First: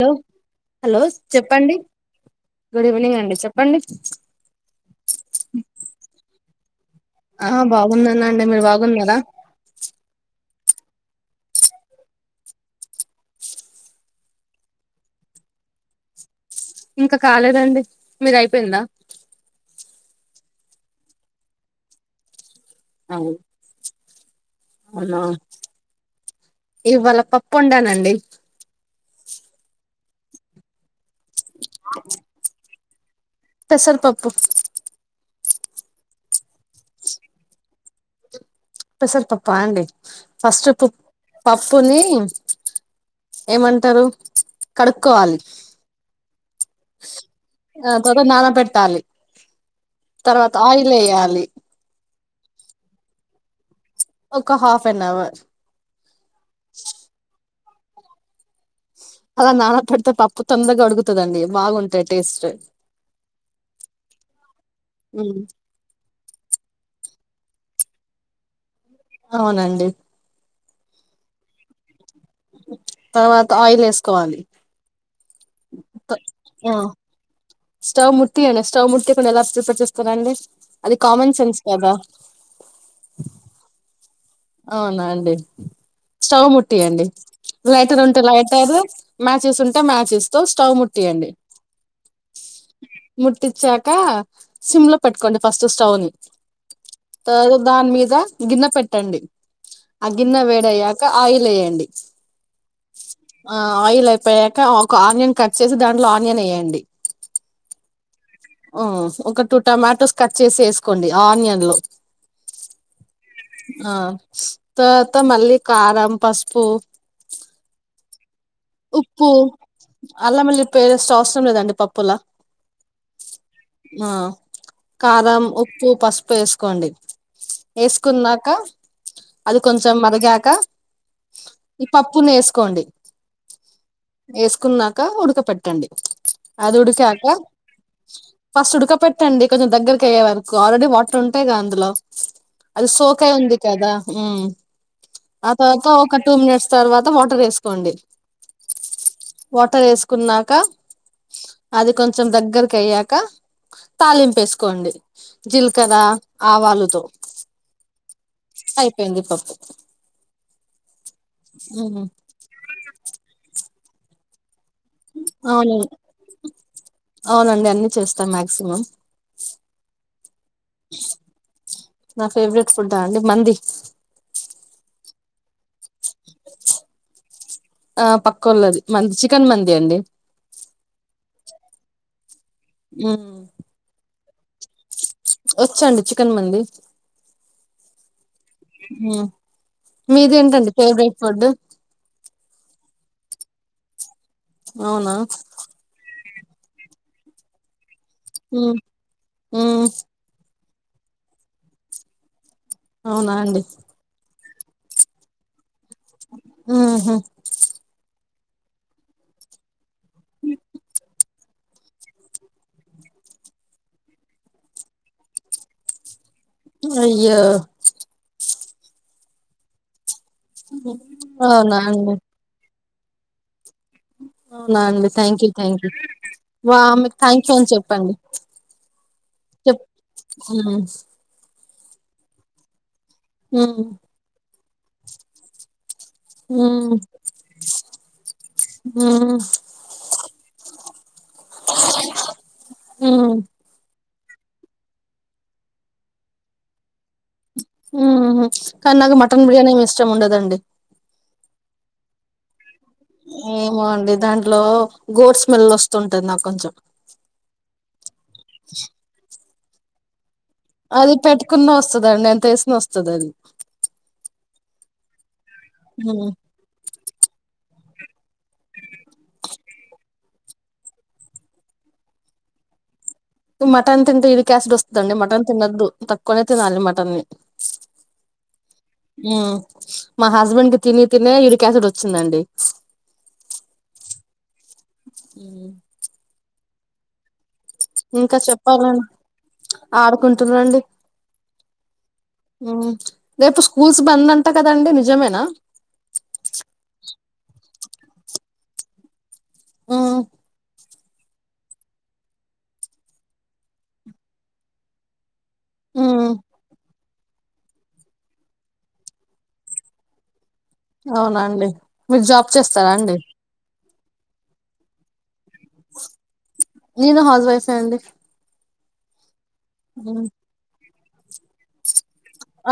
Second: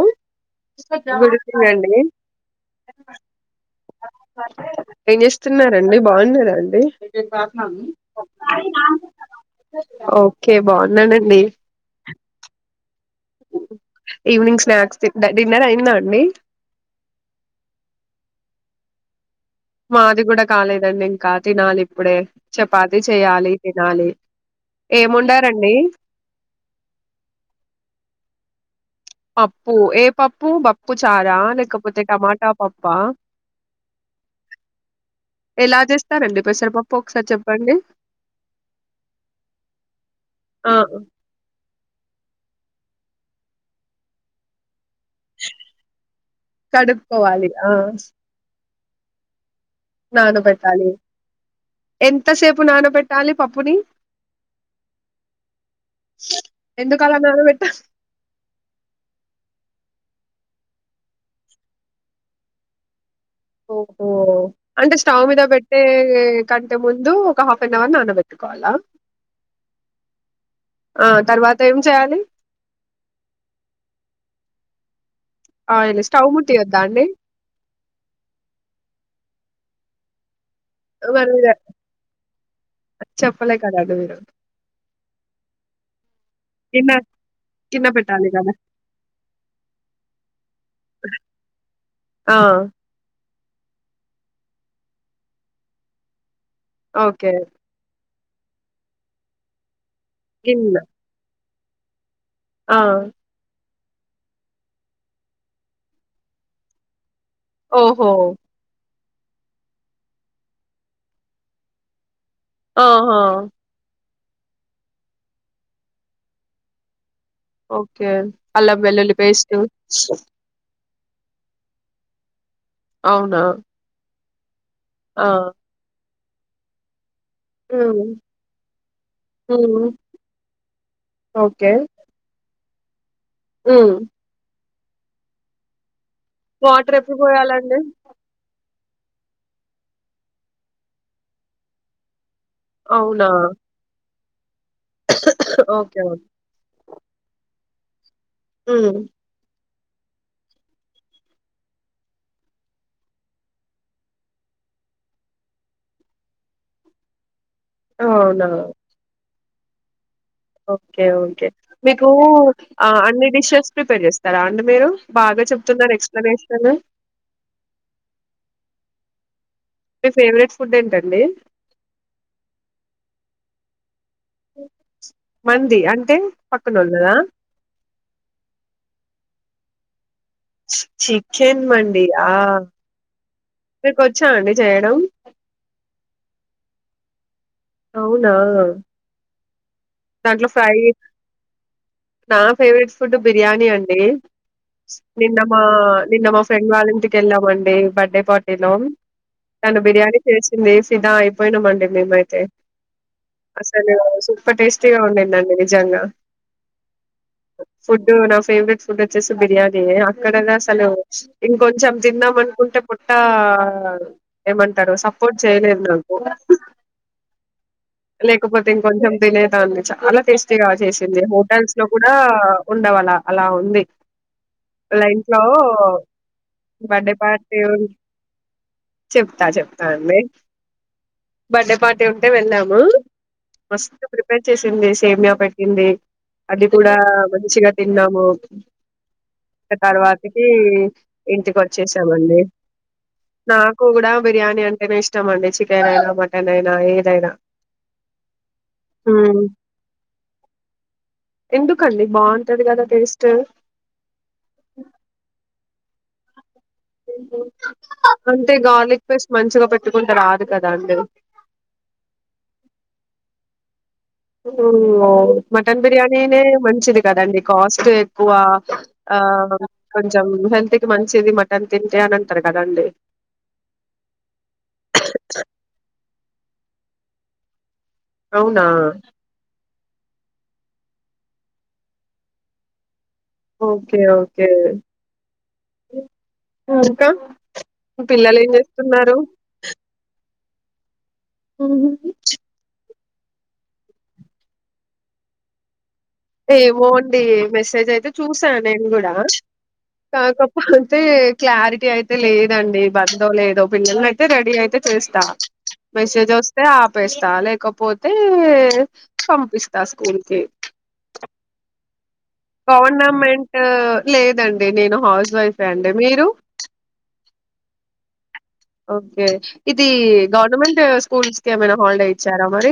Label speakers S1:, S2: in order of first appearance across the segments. S1: Hello hello
S2: good evening
S1: చెప్పండి
S2: అండి
S1: good evening అండి చెప్పండి
S2: ఏం చేస్తున్నారండి బాగున్నారా అండి
S1: ఆ బాగున్నానండి మీరు బాగున్నారా
S2: ఓకే కే బాగున్నానండి. ఈవినింగ్ స్నాక్స్ తి డిన్నర్ అయింద అండి
S1: ఇంకా కాలేదండి మీద అయిపోయిందా
S2: మాది కూడా కాలేదండి ఇంకా తినాలి ఇప్పుడే చపాతి చెయాలి తినాలి.
S1: అవునా
S2: ఏముండారండి
S1: ఇవాళ పప్పు ఒండాలండి
S2: పప్పు ఏ పప్పు బప్పు చారా లేకపోతే టమాటా పప్ప
S1: పెసరపప్పు
S2: ఎలా చేస్తారండి పెసరిపప్పు ఒకసారి చెప్పండి
S1: పెసర్ పప్ప అండి ఫస్ట్
S2: ఆ
S1: పు ప పోని ఏమంటారు. కడుక్కోవాలి
S2: కడుక్కోవాలి ఆ
S1: గ నాద పట్ ట్టాలి తర్వాత
S2: నానబెట్టాలి
S1: ఆయిల్ వేయాలి
S2: ఎంతసేపు నానబెట్టాలి పప్పుని
S1: ఒక హాఫ్ అన్ అవర్
S2: ఎందుకాడోర్ పెట్ట
S1: అవునా పప్పు తొందరగా ఉడుకుతాదండీ బాగుంటది టెస్ట్
S2: ఓహో అంటే స్టవ్ మీద పెట్టే కంటే ముందు హాఫ్ అన్ అవర్ నాన పెట్టుకోవాలా
S1: అవునండి
S2: ఆ తర్వాత ఏం చేయాలి.
S1: తర్వాత ఆయిల్ ఎసుకోవాలి
S2: ఆయిల్ స్టవ్ ముతి తీయద్దా అండి
S1: స్టవ్ ముట్టి యండి స్టవ్ ముట్టికుండా ఎలా ప్రిపేర్ చేస్తారు అండి అది
S2: మరి
S1: కామన్ సెన్స్ కదా
S2: చెప్పలే కదండి మీరు
S1: అవునా అండి స్టవ్ ముట్టి
S2: గిన్నె
S1: అండి
S2: గిన్నె
S1: లైటర్ ఉంటే
S2: పెట్టాలి కదా
S1: లైటర్ మ్యాచెస్ ఉంటే మ్యాచెస్ తో స్టవ్ ముట్టియండి
S2: ఆ
S1: ముట్టిచ్చాక సిమ్ లో పెట్టుకోండి ఫస్ట్ స్టవ్ ని
S2: ఓకే
S1: దాని మీద గిన్నె పెట్టండి ఆ గిన్నె వేడయ్యాక ఆయిల్ ఏయండి
S2: ఆ
S1: ఆయిల్ అయిపోయాక ఒక ఆనియన్ కట్ చేసి దాంట్లో ఆనియన్ వేయండి
S2: ఓహో
S1: ఆ, ఒక టూ టమాటోస్ కట్ చేసి వేసుకోండి ఆనియన్ లో
S2: ఆహా
S1: ఆ తర్వాత మళ్ళీ కారం, పసుపు
S2: ఓకే అల్ల వెల్లులి పేస్టు
S1: పేరేస్త అవసరం లేదండి పప్పులా
S2: అవునా
S1: ఆ
S2: ఆ
S1: కారం, ఉప్పు, పసుపు వేసుకోండి
S2: హ్మ్
S1: వేసుకున్నాక అది
S2: హ్మ్
S1: కొంచెం మరిగాక ఈ పప్పుని వేసుకోండి
S2: ఉ
S1: కున్నాక ఉడక పెట్టండి అది
S2: వాటర్ ఎప్పుడు
S1: ఉడికాక
S2: పోయాలండి
S1: ఫస్ట్ ఉడక పెట్టండి కొంచెం దగ్గరకి అయ్యే వరకు ఆల్రెడి వాటర్ ఉంటాయిగా అందులో అది
S2: అవునా
S1: సోకాయ ఉంది కదా ఉ ఆ
S2: ఓకే
S1: తర్వాత
S2: ఓకే
S1: ఒక టూ మినిట్స్ తర్వాత వాటర్ వేసుకోండి
S2: ఉ
S1: వాటర్ వేసుకున్నాక అది కొంచెం దగ్గరకి అయ్యాక తాలింపేసుకోండి జీలకర్ర, ఆవాలుతో
S2: అవునా
S1: అయిపోయింది పప్పు
S2: ఓకే ఓకే
S1: మ్మ్
S2: మీకు అన్ని డిషెస్ ప్రిపేర్ చేస్తారా అండి మీరు బాగా
S1: అవునండి
S2: చెప్తున్నారు ఎక్స్ప్లెనేషన్
S1: అవునండి అన్ని చేస్తా మాక్సిమం
S2: మీ ఫేవరెట్ ఫుడ్ ఏంటండి
S1: నా ఫేవరెట్ ఫుడ్ అండి మంది
S2: ఉ
S1: ఆ పక్కొల్లది మంది చికెన్ మంది అండి
S2: చికెన్ మండి ఆ
S1: ఉ
S2: చ్చా అండి చేయడం
S1: వచ్చండి చికెన్ మంది
S2: ఆ
S1: మ్మ్
S2: దాంట్లో
S1: మీదేంటండి
S2: ఫ్రై
S1: ఫేవరెట్ ఫుడ్
S2: నా ఫేవరెట్ ఫుడ్ బిర్యానీ అండి
S1: అవునా
S2: నిన్న మా నిన్న మా ఫ్రెండ్ వాళ్ళ ఇంటికి వెళ్ళామండి బర్త్డే పార్టీలో
S1: మ్మ్
S2: తను
S1: మ్మ్
S2: బిర్యానీ చేస్ వేసిన అయిపోయినామ అండి మేమైతే
S1: అవునా అండి
S2: అసలు ప్ప టేస్టీగా ఉండిందండి నిజంగా
S1: మ్మ్ హు
S2: ఫుడ్ నా ఫేవరెట్ ఫుడ్ వచ్చేసి బిర్యానీ అక్కడ అసలు ఇంకొంచెం తిన్నాం అనుకుంటే పొట్టా ఏమంటారు సపోర్ట్ చేయలేదు నాకు
S1: అయ్యో
S2: లేకపోతే ఇంకొంచెం తినేదాన్ని చాలా టేస్ట్ గా చేసింది హోటల్స్
S1: అవునా
S2: లో కూడా
S1: అండి
S2: ఉండవలా అలా ఉంది
S1: అవునా అండి
S2: లైఫ్
S1: థ్యాంక్
S2: లో
S1: యూ థ్యాంక్ యూ వా
S2: బర్డే
S1: ఆమెకు థ్యాంక్ యూ
S2: పార్టీ
S1: అని చెప్పండి
S2: చెప్తా
S1: చెప్
S2: చెప్తా అండి
S1: మ్మ్
S2: బర్త్డే పార్టీ ఉంటే వెళ్దాము
S1: మ్మ్
S2: మస్త్ ప్రిపేర్ చేసింది సేమియా పెట్టింది అది కూడా
S1: మ్మ్
S2: మంచిగా తిన్నాము
S1: మ్మ్
S2: తర్వాతికి ఇంటికి వచ్చేసామండి
S1: మ్మ్
S2: నాకు కూడా బిర్యానీ అంటేనే ఇష్టం అండి చికెన్ అయినా మటన్ అయినా ఏదైనా
S1: మ్మ్ హ్ కానీ నాకు
S2: హ్మ్
S1: మటన్ బిర్యానీ ఇష్టం ఉండదండి
S2: ఎందుకండి బాగుంటది కదా టేస్ట్
S1: ఏమో అండి దాంట్లో గోట్ స్మెల్ వస్తుంటది నాకు కొంచెం
S2: ఊ హ అంటే గార్లిక్ పేస్ట్ మంచిగా పెట్టుకుంటే రాదు కదా అండి
S1: అది పెట్టుకున్న వస్తదండి ఎంతేసిన వస్తది అది
S2: [unintelligible] మటన్ బిర్యానీనే మంచిది కదండి కాస్ట్ క్కువ ఆ కొంచెం హెల్త్ కి మంచిది మటన్ తింటే అని అంటరు కదండి
S1: మటన్ తింట యూరికాసిడ్ వస్తదండి మటన్ తిన్నద్దు తక్కువనే తినాలి మటన్ని
S2: అవునా
S1: మా హస్బెండ్ కి తిని తినే యూరికాసిడ్ వచ్చిందండి
S2: ఓకే ఓకే ఇంకా
S1: ఇంకా
S2: పిల్లలు ఏం చేస్తున్నారు
S1: తున్నాండి
S2: ఉ
S1: ఊ రేపు స్కూల్స్ బంద్ అంటా కదండి నిజమేనా
S2: ఏమో అండి డి మెసేజ్ అయితే చూసా నేను గూడా
S1: ఉమ్
S2: కాకపో తే క్లారిటీ అయితే లేదండి బందో లేదో పిల్లల్ని అయితే రెడీ అయితే చేస్తా
S1: ఉమ్
S2: మెస్సేజ్ వస్తే ఆ పేస్తా లేకపోతే పంపిస్తా స్కూల్ కి
S1: అవునా అండి మీరు జాబ్ చేస్తరా అండి
S2: గవర్నమెంట్ లేదండి నేను హౌస్ వైఫ్
S1: నేను హౌస్ వైఫే అండి
S2: ఓకే ఇది
S1: ఉమ్
S2: గవర్నమెంట్ స్కూల్స్ కి ఏమైనా హాలిడే ఇ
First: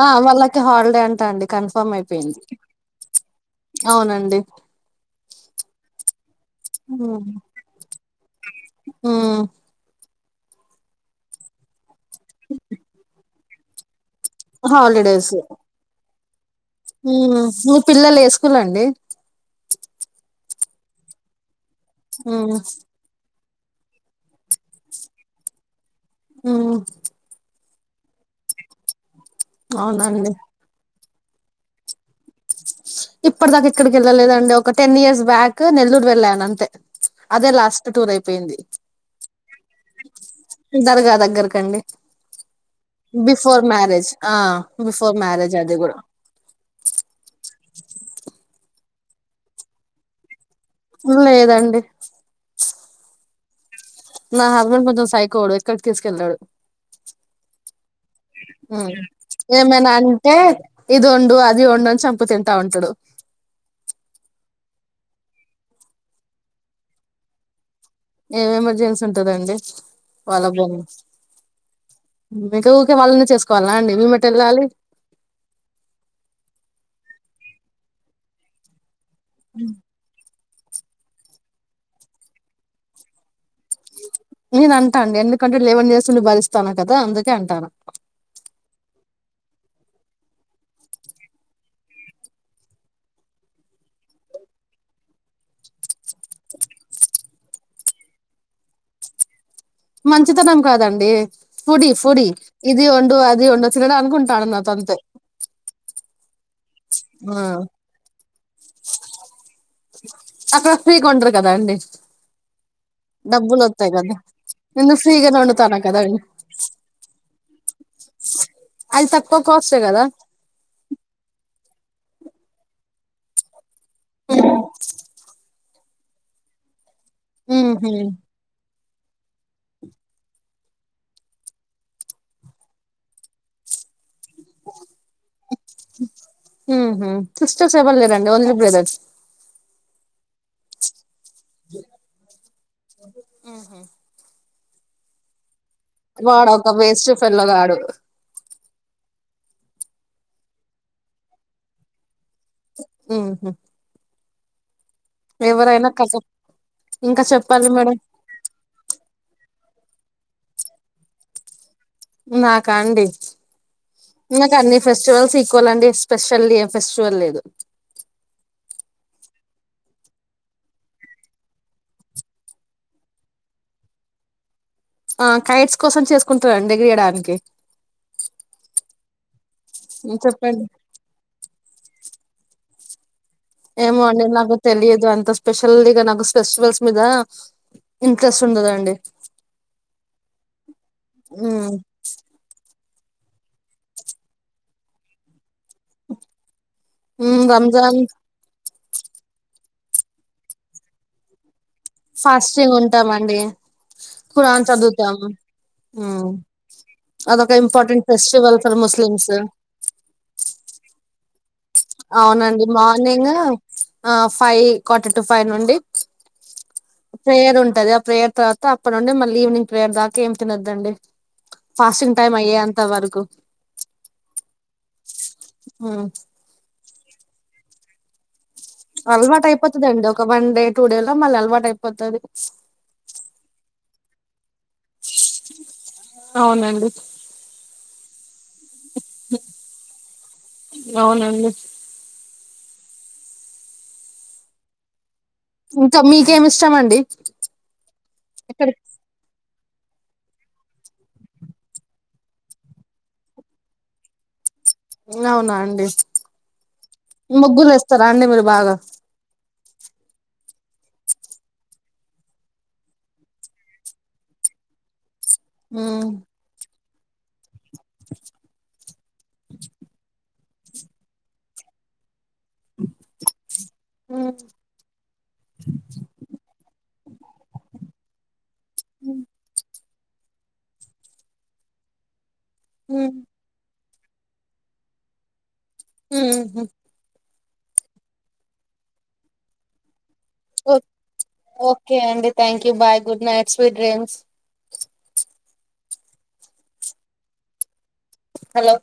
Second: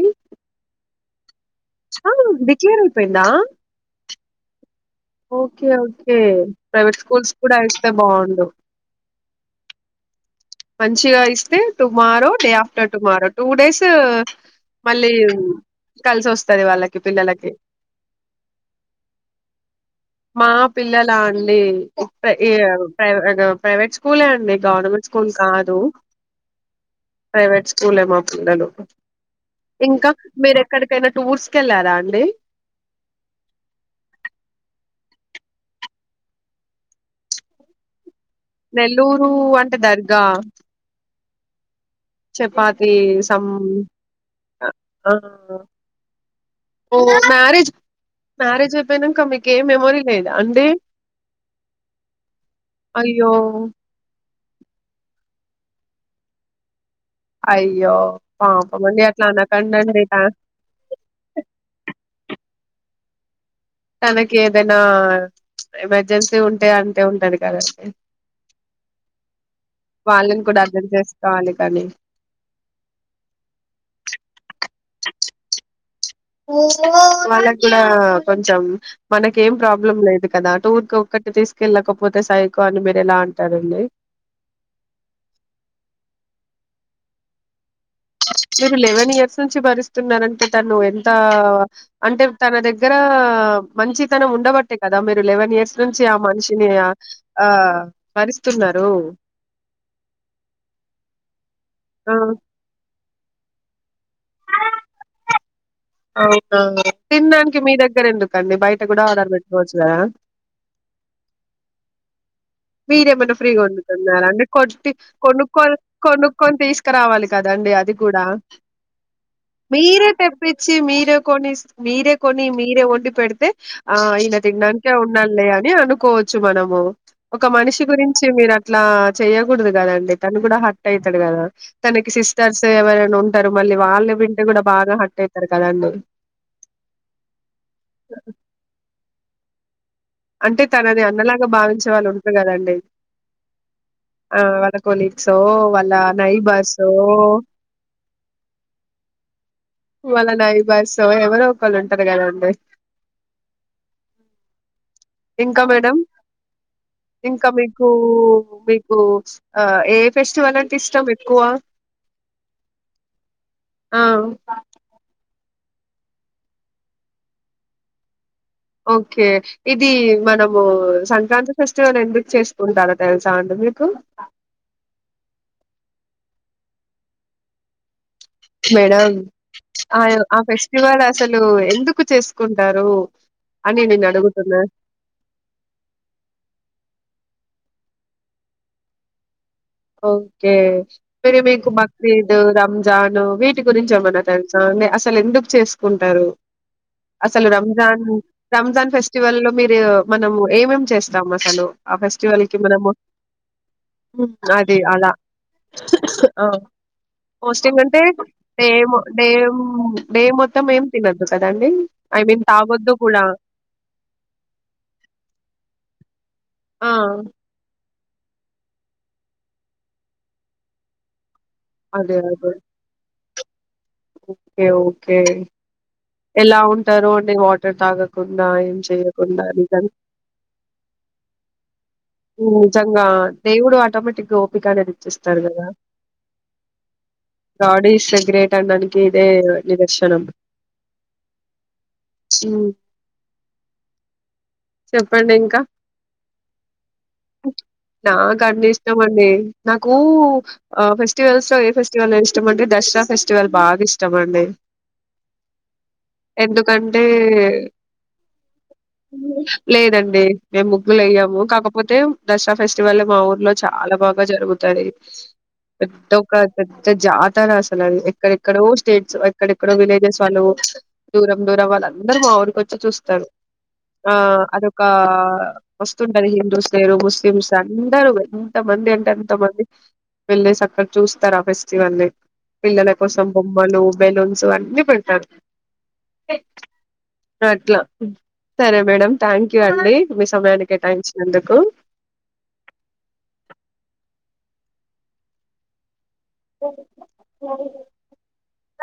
S1: ఆ వాళ్ళకి హాలిడే అంటా అండి కన్ఫర్మ్
S2: ఆ!
S1: అయిపోయింది
S2: డిక్లేర్ అయిపోయిందా
S1: అవునండి
S2: ఓకే ఓకే ప్రైవేట్ స్కూల్స్ కూడా ఇేస్తే బాగుండు
S1: ఉమ్
S2: మంచిగా ఇస్తే tomorrow day after tomorrow two days మళ్ళీ
S1: హాలిడేస్
S2: కలిసి వస్తది వాళ్ళకి
S1: ఊ
S2: పిల్లలకి
S1: మీ పిల్లలు ఏ స్కూల్ అండి
S2: మా పిల్లల అండి [unintelligible]
S1: ఉమ్
S2: ప్రైవేట్ స్కూలే అండి గవర్నమెంట్ స్కూల్ కాదు
S1: ఊ
S2: చూళ్ళే మా పిల్లలు ఇంకా
S1: అవునండి
S2: మీరెక్కడికయినా ఎక్కడికైనా టూర్స్ కి ఇంకా మీరు ఎక్కడికైనా టూర్స్ కి వెళ్ళారా అండి
S1: ఇప్పటి దాకా ఇక్కడికి వెళ్ళలేదండి ఒక టెన్ ఇయర్స్ బ్యాక్ నెల్లూరు వెళ్ళాను అంతే అదే లాస్ట్ టూర్ అయి
S2: నెల్లూరు అంటే దర్గా
S1: దర్గా అండి
S2: చపాతి సం
S1: బిఫోర్ మ్యారేజ్ ఆ
S2: ఆ
S1: బిఫోర్ మ్యారేజ్ అది గూడా
S2: ఓ మ్యారేజ్ మ్యారేజ్ అయిపోయినంక మీకు ఏ మెమోరీ లేదా అండి
S1: లేదండి
S2: అయ్యో
S1: నా హస్బెండ్ కొంచెం సైకోవోడు ఎక్కడికి తీసుకెళ్లడు
S2: అయ్యో
S1: ఊ
S2: పాపం అండి అట్లా
S1: ఏమైనా
S2: అనకండి
S1: అంటే ఇది వండు అది వండు అని చంపుకుతింట్ అంటడు
S2: తనకి ఏదైనా ఎమర్జెన్సీ ఉంటే అంటే ఉంటాడు కదండి
S1: ఏం ఎమర్జెన్సీ ఉంటదండి
S2: వాళ్ళని
S1: వాళ్ళ
S2: కూడా అర్థం
S1: ప్రాబ్లమ్స్
S2: చేసుకోవాలి కానీ
S1: మీకు ఊకే వాళ్ళనే చేసుకోవాల్నా అండి మేమేటు వెళ్ళాలి
S2: వాళ్ళకు కూడా కొంచెం మనకు ఏం ప్రాబ్లం లేదు కదా ఊరిక ఒక్కటి తీసుకెళ్ళకపోతే సైకో అని మీరు ఎలా అంటారండి
S1: నేను అంటా అండి ఎందుకంటే లేవన్ ఇయర్స్ నుండి భరిస్తాను కదా అందుకే అంటాను
S2: సస్ మీరు లెవెన్ ఇయర్స్ నుంచి భరిస్తున్నారంటే తను ఎంత అంటే తన దగ్గర మంచితనం ఉండబట్టే కదా మీరు లెవెన్ ఇయర్స్ నుం చి ఆ మనిషిని ఆ ఆ భరిస్తున్నారు
S1: మంచితనం కాదండి ఫుడి
S2: ఆ
S1: ఫుడి ఇది ఒ డు అది ఉండ తినడు అనుకుంటాడు నాతో అంతే
S2: ఆ
S1: ఆ
S2: తినడానికి మీ దగ్గర ఎందుకుండి బయట కూడా ఆర్డర్ పెట్టుకోవచ్చు కదా
S1: అక్కడ ఫ్రీగా వండరు కదా అండి
S2: మీరేమన్నా ఫ్రీగా
S1: డబ్బులు వత్తాయి కదా
S2: వండుతున్నారా అంటే కొట్టి
S1: నేను ఫ్రీగానే
S2: కొనుక్కోని
S1: వండుతాను కదా అండి
S2: కొనుక్కోని తీసుకురావాలి కదాండి అది కూడా
S1: అది తక్కువ కాస్టే కదా
S2: మీరే తెప్పించి మీరే కొని మీరే కొని మీరే వండి పెడితే ఆ ఈయన తిన్నాంకే ఉన్నాడు లే అంటే అనుకోవచ్చు మనము ఒక మనిషి
S1: ఉహు
S2: గురించి మీరు ఇట్లా చెయకూడదు కదండి తను కూడా హట్ అయితాడు కదా తనకి సిస్టర్స్ ఎవరైనా ఉంటారు మళ్ళ లే వాళ్ళే పె మీరు కూడా బాగా హట్ అవుతారు కదండి
S1: ఉహు సిస్టర్స్ ఎవరు లేరండి ఓన్లీ బ్రదర్స్
S2: అంటే తనని అన్నలాగా భావించే వాళ్ళు ఉంటారు కదండి ఆ కొలీగ్స్ వాళ్ళ
S1: వాడు ఒక
S2: నైబార్స్
S1: వేస్ట్ ఫెల్లో గాడు
S2: వాళ్ళ నైబర్స్ ఎవరో ఒకళ్ళు ఉంటారు కదండి
S1: ఉహుమ్
S2: ఇంకా
S1: ఎవరైనా
S2: మేడం
S1: క
S2: ఇంకా మీకు మీకు ఆ ఏ ఫెస్టివల్ అంటే ఇష్టం ఎక్కువ
S1: నాకా అండి
S2: ఆ
S1: ఇగ కానీ ఫెస్టివల్స్ ఈక్వల్ అండి స్పెషలీ ఏ ఫెస్టివల్ లేదు
S2: ఓకే ఇది మనము సంక్రాంతి ఫెస్టివల్ ఎందుకు చేసుకుంటారా తెలుసా అండి మీకు
S1: ఆ కైట్స్ కోసం చేసుకుంటారండి ఏగరేయడానికి
S2: మేడం ఆ ఆ
S1: చెప్పండి
S2: ఫెస్టివల్ అసలు ఎందుకు చేసుకుంట టారు
S1: ఏమో అండి నాకు తెలియదు అంత స్పెషలీగా నాకు ఫెస్టివల్స్ మీద ఇంట్రెస్ట్ ఉండదు అండి
S2: ఓకే పెరు మీకు
S1: ఉమ్
S2: ఒక్రీదు రం జాను వీటి గురించి ఏమన్నా తెలుసా అండి అసలు ఎందుకు చేసు కుంటారు అసలు రంజాన్ రంజాన్ ఫెస్టివల్ లో మీరు మనం ఏమేం చేస్తాం అసలు ఆ ఫెస్టివల్ కి
S1: ఫాస్టింగ్
S2: మనము
S1: ఉంటామండి ఖురాన్
S2: అదే అలా
S1: చదువుతాం ఉమ్ అదొక
S2: పోస్టింగ్ అంటే
S1: important festival
S2: day
S1: for
S2: day
S1: Muslims
S2: day మొత్తం ఏం తినొద్దు అసలు
S1: అవునండి మార్నింగ్ ఆ ఫైవ్ కొట టు ఫైవ్ నుండి
S2: ఆ
S1: ప్రేయర్ ఉంటది ఆ ప్రేయర్ తర్వాత అప్పటి నుండి మళ్ళీ ఈవినింగ్ ప్రేయర్ దాకా ఏం తినొద్దు అండి ఫాస్టింగ్
S2: అదే
S1: టైమ్
S2: అదే
S1: అయ్యే అంత వరకు
S2: ఓకే ఓకే
S1: ఉమ్.
S2: ఎలా ఉంటారో అండి వాటర్ తాగకుండా కుండా ఏం చేయకుండా
S1: అలవాటు
S2: నిదన్
S1: అయిపోతుందండి ఒక వన్ డే టూ డే లో మళ్ళీ అలవాటు అయిపోతది
S2: ఉ నిజంగా దేవుడు ఆటోమేటిక్ గా ఓపిక అనేది ఇచ్చిస్తారు కదా
S1: అవునండి
S2: సగ్రేట్ అనడానికి ఇదే నిదర్శనం
S1: అవునండి
S2: సు చెప్పండి ఇంకా
S1: మీకేమి ఇష్టం అండి
S2: నాకు అన్న
S1: ఎక్కడ
S2: ఇష్టం అండి నాకు ఆ ఫెస్టివల్స్ ఏ ఫెస్టివల్ ఇష్టం అంటే దసరా ఫెస్టివల్ బాగా ఇష్టమండి
S1: అవునా అండి
S2: ఎందుకంటే
S1: ముగ్గులు వేస్తారా అండి మీరు బాగా
S2: లేదండి మేము ముగ్గులు ఏయ్యాము కాకపో పోతే దసరా ఫెస్టివల్ మా ఊర్లో చాలా బాగా జరుగుతాయి
S1: ఉమ్,
S2: పెద్ద ఒక పెద్ద జాతర అసలు అది ఎక్కడెక్కడ వ స్టేట్స్ ఎక్కడెక్కడో విలేజెస్ వాళ్ళు దూరం దూరం వాళ్ళందరూ మా ఊరికి క వచ్చి చూస్తారు ఆ
S1: ఉమ్,
S2: అదొక వస్తుండ అది హిందూ మీరు ముస్లిమ్స్ అందరూ ఎంత మంది అంటే
S1: ఉమ్,
S2: ఎంత మంది వెళ్ళేసి అక్కడ చూస్తారు ఆ ఫెస్టివల్ ని పిల్లల
S1: ఉమ్,
S2: కోసం బొమ్మలు బెలూన్స్ అన్ని పెడతారు
S1: ఉహుమ్
S2: అట్లా సరే మేడం థ్యాంక్ యూ అండి మీ సమయాన్ని
S1: ఓ
S2: కేటాయించినందుకు
S1: ఓకే అండి thank you bye good night sweet dreams hello